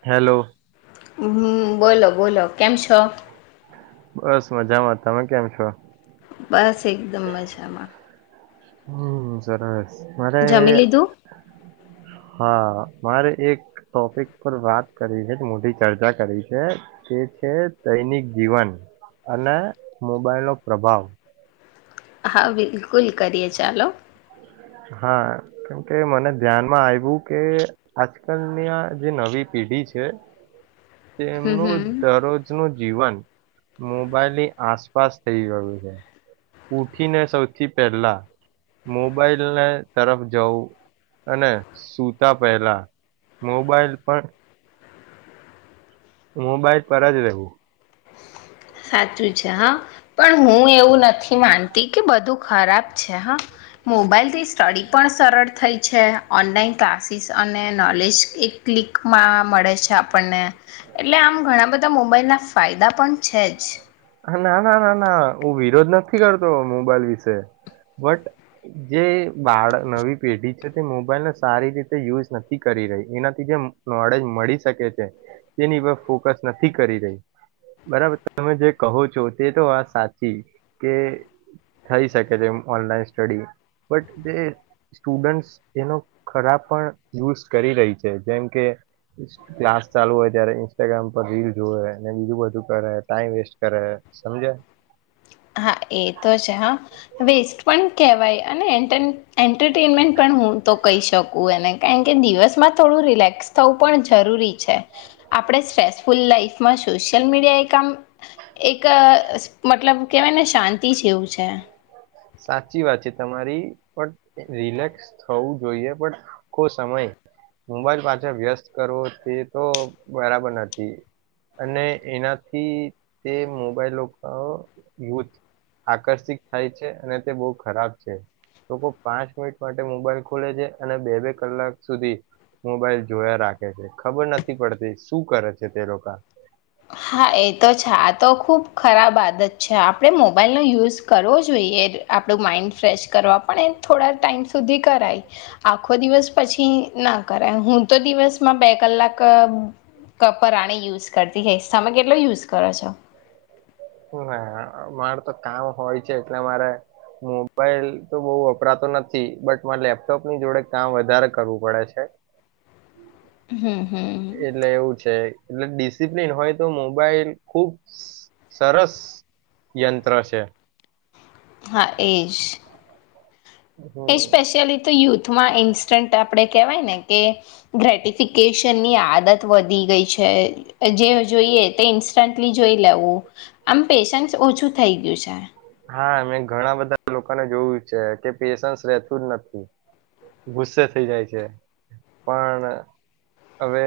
Hello. હમ્મ બોલો બોલો કેમ છો? બસ મજામાં. તમે કેમ છો? બસ એકદમ મજામાં. હમ સરરા જમી લીધું. હા, મારે એક ટોપિક પર વાત કરી છે મોટી ચર્ચા કરી છે તે છે દૈનિક જીવન અને મોબાઈલનો પ્રભાવ. હા, બિલકુલ કરીએ ચાલો. હા, કે મને ધ્યાનમાં આવ્યું કે, આજકાલની આ જે નવી પેઢી છે. હમ હમ તેમનું દરરોજનું જ જીવન મોબાઈલની આસપાસ થઈ ગયું છે. ઉઠીને સૌથી પહેલા, મોબાઈલને તરફ જવું અને સુતા પહેલા મોબાઈલ પણ મોબાઈલ પર જ રહેવું. સાચું છે હા. પણ હું એવું નથી માનતી કે, બધું ખરાબ છે હા મોબાઈલથી સ્ટડી પણ સરળ થઈ છે. ઓનલાઈન ક્લાસીસ અને નોલેજ એક ક્લિકમાં મળે છે આપણને. એટલે, આમ ઘણા બધા મો મલ્યા જ. ફાયદા પણ એજ. ના, ના, ના, ના. હું વિરોધ નથી કરતો મોબાઈલ વિશે, બટ જે બાળ નવી પેઢી છે, તે મોબાઈલને સારી રીતે યુઝ નથી કરી રહી. એનાથી જે નોલેજ મળી શકે છે, તેની ઉપ ફોકસ નથી કરી રહી. બરાબર, તમે જે કહો છો, તે તો આ સાચી કે થઈ શકે છે, ઓનલાઈન સ્ટડી. બટ જે સ્ટુડન્ટસ, એનો ખરાબ પણ યુઝ કરી રહી છે, જેમ કે ક્લાસ ચાલુ હોય ત્યારે ઇન્સ્ટાગ્રામ પર રીલ જો અને બીજું બધું કરે, ટાઈમ વેસ્ટ કરે, સમજે. હા, એ તો છે. હા, વેસ્ટ પણ કહેવાય. અને એન્ટ એન્ટરટેનમેન્ટ પણ, હું તો કહી શકું એને, કારણ કે દિવસમાં થોડું રિલેક્સ થવું પણ જરૂરી છે. આપણે સ્ટ્રેટફૂલ લાઈફમાં, સોશિયલ મીડિયા એક આમ, એક મતલબ કેવાયને શાંતિ જેવું છે. સાચી વાત છે તમારી, પણ રિલેક્સ થવું જોઈએ. પણ આખો સમય મોબાઈલ પાછા વ્યસ્ત કરવો, તે તો બરાબર નથી. અને એનાથી તે મોબાઈલો યુથ આકર્ષિત થાય છે. અને તે બહુ ખરાબ છે. લોકો પાંચ મિનિટ માટે મોબાઈલ ખોલે છે, અને બે બે કલાક સુધી મોબાઈલ જોયા રાખે છે. ખબર નથી પડતી, શું કરે છે તે લોકો. હા એ તો છે આ તો ખૂબ ખરાબ આદત છે. આપણે મોબાઈલનો યુઝ કરવો જોઈએ, આપણું માઈન્ડ ફ્રેશ કરવા. પણ એ થોડા ટાઈમ સુધી કરાય, આખો દિવસ પછી ના કરાય. હું તો દિવસમાં બે કલાક કપરાાણી યુઝ કરતી. એજ તમે કેટલો યુઝ કરો છો ના મારે તો કામ હોય છે એટલે મારે મોબાઈલ તો બો વપરાતો નથી બટ મારે લેપટોપ ની જોડે કામ વધારે કરવું પડે છે હમ હમ એટલે એવું છે એટલે ડિસિપ્લિન હોય તો મોબાઈલ ખુબ સરસ યંત્ર છે હા એજ એ હમ સ્પેશિયલી તો યુથમાં ઇન્સ્ટન્ટ આ આપણે કહેવાય ને કે ગ્રેટિફિકેશનની આદત વધી ગઈ છે જે જોઈએ તે ઇન્સ્ટન્ટલી જોઈ લેવું આમ પેશન્સ ઓછું થઈ ગયું છે હા મેં ઘણા બધા લોકોને જોયું છે કે પેશન્સ રહેેતું જ નથી ગુસ્સે થઈ જાય છે પણ હવે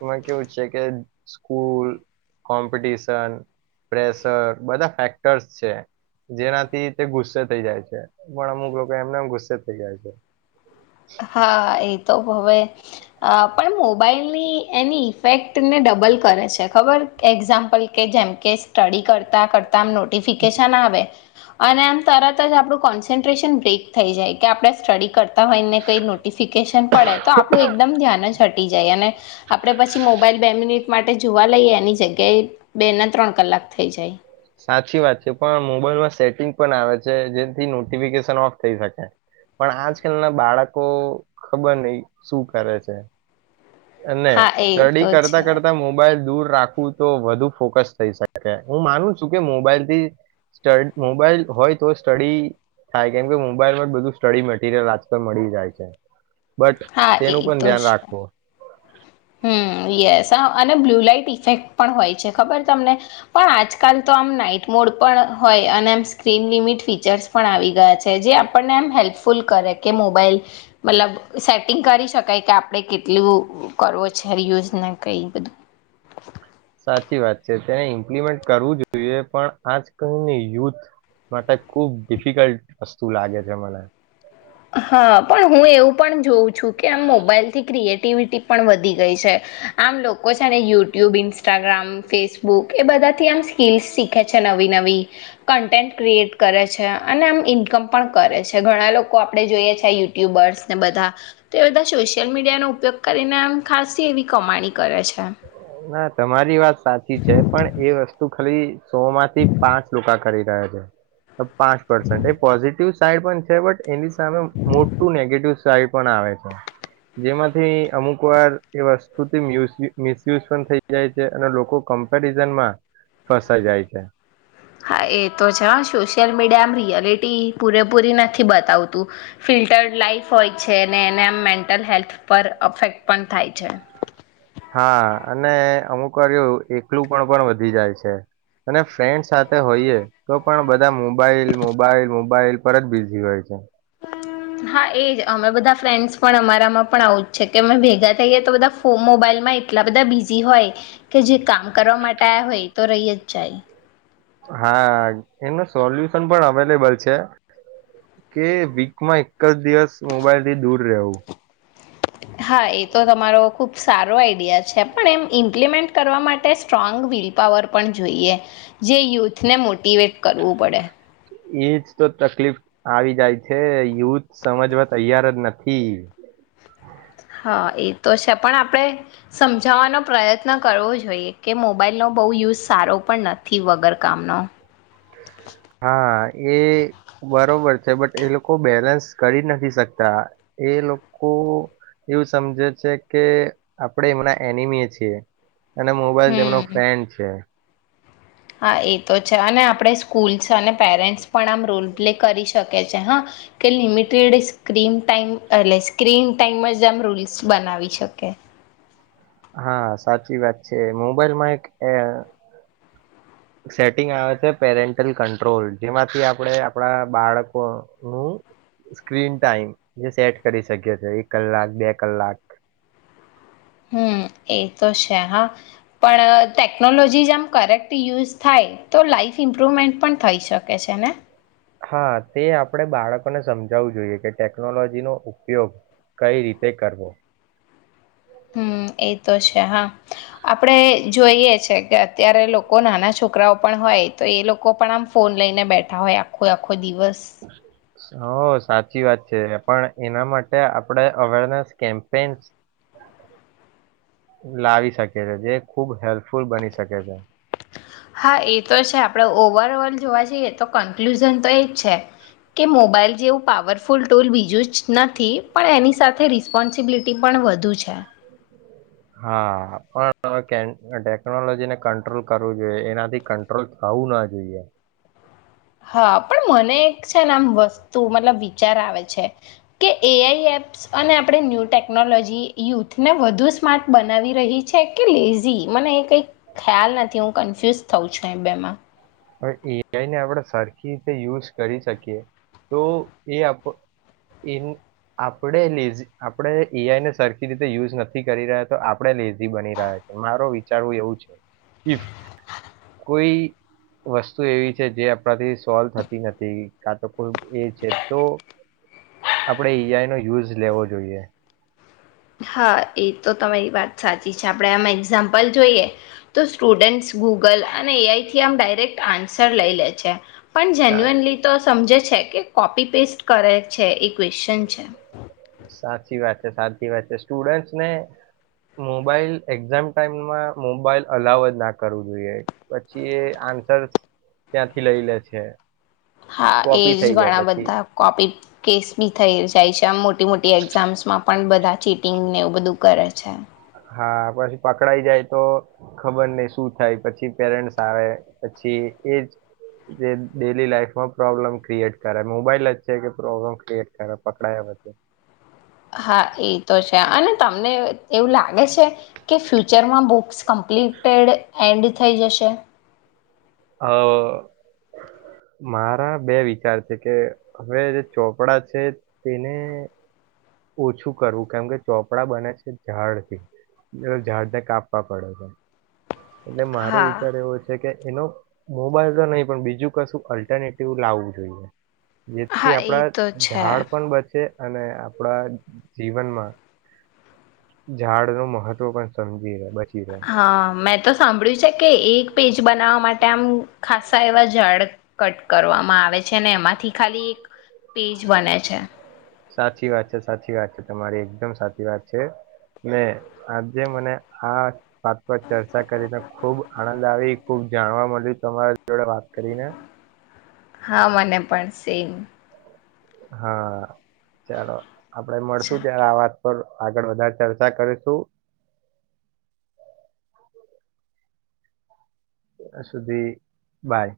એમાં કેવું છે કે સ્કૂલ કોમ્પિટિશન પ્રેશર બધા ફેક ફેક્ટર છે જેનાથી તે ગુસ્સે થઇ જાય છે પણ અમુક લોકો એમનેમ ગુસ્સે થઇ જાય છે હા એ તો હવે પણ મોબાઈલ ની એની ઈફેક્ટ ને ડબલ કરે છે ખબર એક્ઝામ્પલ કે જેમકે સ્ટડી કરતાં કરતા તામ નોટફિકેશન આવે અને આમ તરત જ આપડું કોન્સન્ટ્રેશન બ્રેક થઈ જાય કે આપણે સ્ટડી કરતા હોય કઈ નોટિફિકેશન પડે તો આપણું એકદમ ધ્યાન જ હટી જાય અને આપણે પછી મોબાઈલ બે મિનિટ માટે જોવા લઈએ એની જગ્યાએ બે ને ત્રણ કલાક થઈ જાય. સાચી વાત છે પણ મોબાઈલમાં સેટિંગ પણ આવે છે જેથી નોટિફિકેશન ઓફ થઈ શકે પણ આજકાલ ના બાળકો ખબર નહી શું કરે છે. અને હા એ સ્ટડી તો કરતા છે કરતા મોબાઈલ. દૂર રાખું તો વધુ ફોકસ થઈ શકે હું માનું છું કે મોબાઈલ થી સ મોબાઈલ હોય તો સ્ટડી થાય કેમકે મોબાઈલ માં જ બધું સ્ટડી મટીરિયલ આજકાલ મળી જાય છે. બટ હા એ તેનું પણ તો ધ્યાન છે રાખવો. હમ યસ અને બ્લુ લઇટ ઇફેક્ટ પણ હોય છે ખબર તમને પણ આજકાલ તો આમ નાઈટ મોડ પણ હોય અને આમ સ્ક્રીન લિમિટ ફીચર્સ પણ આવી ગયા છે જે આપણને એમ હેલ્પફુલ કરે કે મોબાઈલ મતલબ સેટિંગ કરી શકાય કે આપણે કેટલું. કરવો છે રીયુશ ને કઈ બધું. સાચી વાત છે તેને ઇમ્પ્લિમેન્ટ કરવું જોઈએ પણ આજ કલને યુથ માટે ખુબ ડિફિકલ્ટ વસ્તુ લાગે છે મને. હા પણ હું એવું પણ જોઉં છું કે આમ મોબાઈલથી ક્રિએટિવિટી પણ વધી ગઈ છે આમ લોકો છે ને યુટ્યુબ ઇન્સ્ટાગ્રામ ફેસબુક એ બધાથી આમ સ્કિલ્સ શીખે છે નવી નવી કન્ટેન્ટ ક્રિએટ કરે છે અને આમ ઇન્કમ પણ કરે છે ઘણા લોકો. કો આપણે જોઈએ છે યુ ટ્યુબર્સ ને બધા તો બધા. સોશિયલ મીડિયાનોો ઉપયોગ કરીને આમ ખાસ એવી કમાણી કરે છે. હા તમારી વાત. સાચી છે પણ એ વસ્તુ. તું ખાલી. સો માંથી પાંચ લોકા કરી રહ્યા છે. પાંચ પર્સેન્ટ એ પોઝિટિવ. સાઈડ પણ છે બટ એની સામે મોટું નેગેટિવ. સાદ પણ આવે છે જેમાંથી અમુક વાર એ વસ્તુ થી મિયુ મિસયુઝ પણ થઈ જાય છે અને લોકો કમ્પેરિઝનમાં ફસાઈ જાય છે. હા એ તો છે હ સોશિયલ મીડિયા આમ રિયાલિટી પૂરેપૂરી નથી બતાવતું ફિલ્ટર્ડ લાઈફ હોય છે ને એને આમ મેન્ટલ હેલ્થ પર અફેક્ટ પણ થાય છે. હા અને અમુક વાર એકલું પણ પણ વધી જાય છે અને ફ્રેન્ડ સાથે હોઈએ તો પણ બધા મોબાઈલ મોબાઈલ મોબાઈલ પર જ બિઝી હોય છે. હા એજ અમે બધા ફ્રેન્ડસ પણ અમારામાં પણ આવું જ છે કે અમે ભેગા થઈ ગયા તો બધા ફ મોબાઈલ માં એટલા બધા બિઝી હોય કે જે કામ કરવા માટે આવ્યા હોય તો રહી જ જાય. હા એનું સોલ્યુશન પણ અવેલેબલ છે કે વીકમાં એક જ દિવસ મોબાઈલ થી દૂર રહેવું. હા એ તો તમારો ખૂબ સારો આઈડિયા છે પણ એમ ઇમ્પ્લિમેન્ટ કરવા માટે સ્ટ્રોંગ વિલપાવર પણ જોઈએ જે યુથને મોટવેટ કરવું પડે. એજ તો તકલીફ આવી જાય છે યુથ સમજવા તૈયાર જ નથી. હા એ તો છે પણ આપણે સમજાવાનો પ્રયત્ન કરવો જોઈએ કે મોબાઈલનો બહુ યુઝ સારો પણ નથી વગર કામનો. હા એ બરોબર છે બટ એ લોકો બેલેન્સ કરી નથી શકતા એ લોકો એવું સમજે છે કે આપણેે એમના એનિમીએ છીએ. અને મોબાઈલ તેમનો હમ ફ્રેન્ડ છે. હા એ તો છે અને આપણે સ્કૂલ્સ અને પેરેન્ટ્સ પણ આમ રોલ પ્લે કરી શકી છે હા કે લિમિટેડ સ્ક્રીન ટાઈમ એટલે સ્ક્રીન ટાઈમ જ આમ રૂલ્સ બનાવી શકે. હા સાચી વાત છે મોબાઈલમાં એક એ સેટિંગ આવે છે પેરેન્ટલ કંટ્રોલ જેમાંથી આપણે આપણા બાળકોનું સ્ક્રીન ટાઈમ જે સેટ કરી શકીએ એક કલાક બે કલાક. હમ એ તો છે હા પણ ટેકનોલોજી જે આમ કરેક્ટ યુઝ થાય તો લાાઈફ ઇમ્પ્રુવમેન્ટ પણ થઈ શકે છે ને. હા તે આપણેે બાળકોને સમજાવવું જોઈએ કે ટેકનોલોજી નો ઉપયોગ કઈ રીતે કરવો. હમ એ તો છે હા આપડે જોઈએ છે કે અત્યારે લોકો નાના છોકરાઓ પણ હોય તો એ લોકો પણ આમ ફોન લઈને બેઠા હોય આખું આખું ખો દિવસ. હ સાચી વાત છે પણ એના માટે આપણેે અવેરનેસ કેમ્પેન લાવી શકીએ છેએ જે ખુબ હેલ્પફુલ બની શકે છે. હા એ તો છે આપણે ઓવરઓલ જોવા જઈએ તો કન્ક્લુઝન તો એ જ છે કે મોબાઈલ જેવું પાવરફુલ ટૂલ બીજું જ નથી પણ એની સાથે રિસ્પોન્સિબિલિટી પણ વધુ છે. હા પણ ટેકનોલોજીને કંટ્રોલ કરવું જોઈએ એનાથી કંટ્રોલ થવું ના જોઈએ. હા પણ મને એક છે ને આમ વસ્તુ મતલબ વિચાર આવે છે કે એઆઈ એપ્સ અને આપણે ન્યૂ ટેકનોલોજી યુથને વધુ સ્માર્ટ બનાવી રહી છે કે લેઝી મને એ કઈ ખ્યાલ નથી હું કન્ફ્યુઝ થઉ છું બેમાં. હવે એઆઈને આપણે સરખી રીતે યુઝ કરી શકીએ તો એ આપણે લેઝી આપણે એઆઈને સરખી રીતે યુઝ નથી કરી રહ્યા તો આપણે લેઝી બની રહ્યા છે મારો વિચારવું એવું છે ઇફ કોઈ વસ્તુ એવી છે જે આપણાથી સોલ્વ થતી નથી કા તો કોઈ એ છે તો આપડે ઈઆઈ નો યુઝ લેવો જોઈએ. હા એ તો તમારી વાત સાચી છે આપણે આમાં એક્ઝામ્પલ જોઈએ તો સ્ટુડન્ટસ ગૂગલ અને એઆઈથી આમ ડાયરેક્ટ આન્સર લઈ લે છે. પણ સા જેેન્યુઅનલી તો સમજે છે કે કોપી પેસ્ટ કરે છે એ ક્વેશચન છે. સાચી વાત છે સાચી વાત છે સ્ટુડન્ટસને મોબાઈલ એક્ઝામ ટાઈમમાં મોબાઈલ અલાવ જ ના કરવું જોઈએ પછી એ આન્સર્સ ત્યાંથી લઈ લે છે. હા એજ કોપી થઈ જાય ઘણા પછી બધા કોપી કેસ બી થઈ જ જાય છે આમ મોટી મોટી એક્ઝામ્સમાં પણ બધા ચીટિંગને એવું બધું કરે છે. હા પછી પકડાઈ જાય તો ખબર નહ શું થાય પછી પેરેન્ટ્સ આવે પછી એજ ડેલી લાઈફમાં પ્રોબ્લમ ક્રિએટ કરે મોબાઈલ જ છે કે પ્રોબ્લેમ ક્રિએટ કરે પકડયા પછી. હા એ તો છે અને તમને એવું લાગે છે કે ફ્યુચરમાં બુક્સ કમ્પ્લીટેડ એન્ડ થઈ જશે? અ મારા બે વિચાર છે કે હવે જે ચોપડા છે તેને. ઓછું કરવું કેમ કે ચોપડા બને છે ઝાડથી એ ઝાડને કાપવા પડે છે. એટલે મારો હા વિચાર એવો છે કે એનો મોબાઈલ તો નહી પણ બીજું કશું અલ્ટરનેટિવ લાવવું જોઈએ. જેથી હા એ આપડા તો છે ઝાડ પણ બચે અને આપણા જીવનમાં ઝાડ નું મહત્વ પણ સમજ હા મેં તો સાંભળ્યું છે કે એક પેજ બનાવવા માટે આમ ખાસા એવા ઝાડ કટ કરવામાં આવે છે એમાંથી ખાલી એક પેજ બને છે. સાચી વાત છે સાચી વાત છે તમારી એકદમ સાચી વાત છે ને આજે મને આ વાત પર ચર્ચા કરીને ખુબ આનંદ આવી ખુબ જાણવા મળ્યું તમારા જોડે વાત કરીને હા મને પણ સેમ. હા ચાલો. આપડે મળશુ અચ્છા ત્યારે આ વાત પર આગળ વધધા ચર્ચા કરીશું. તં સુધી બાય.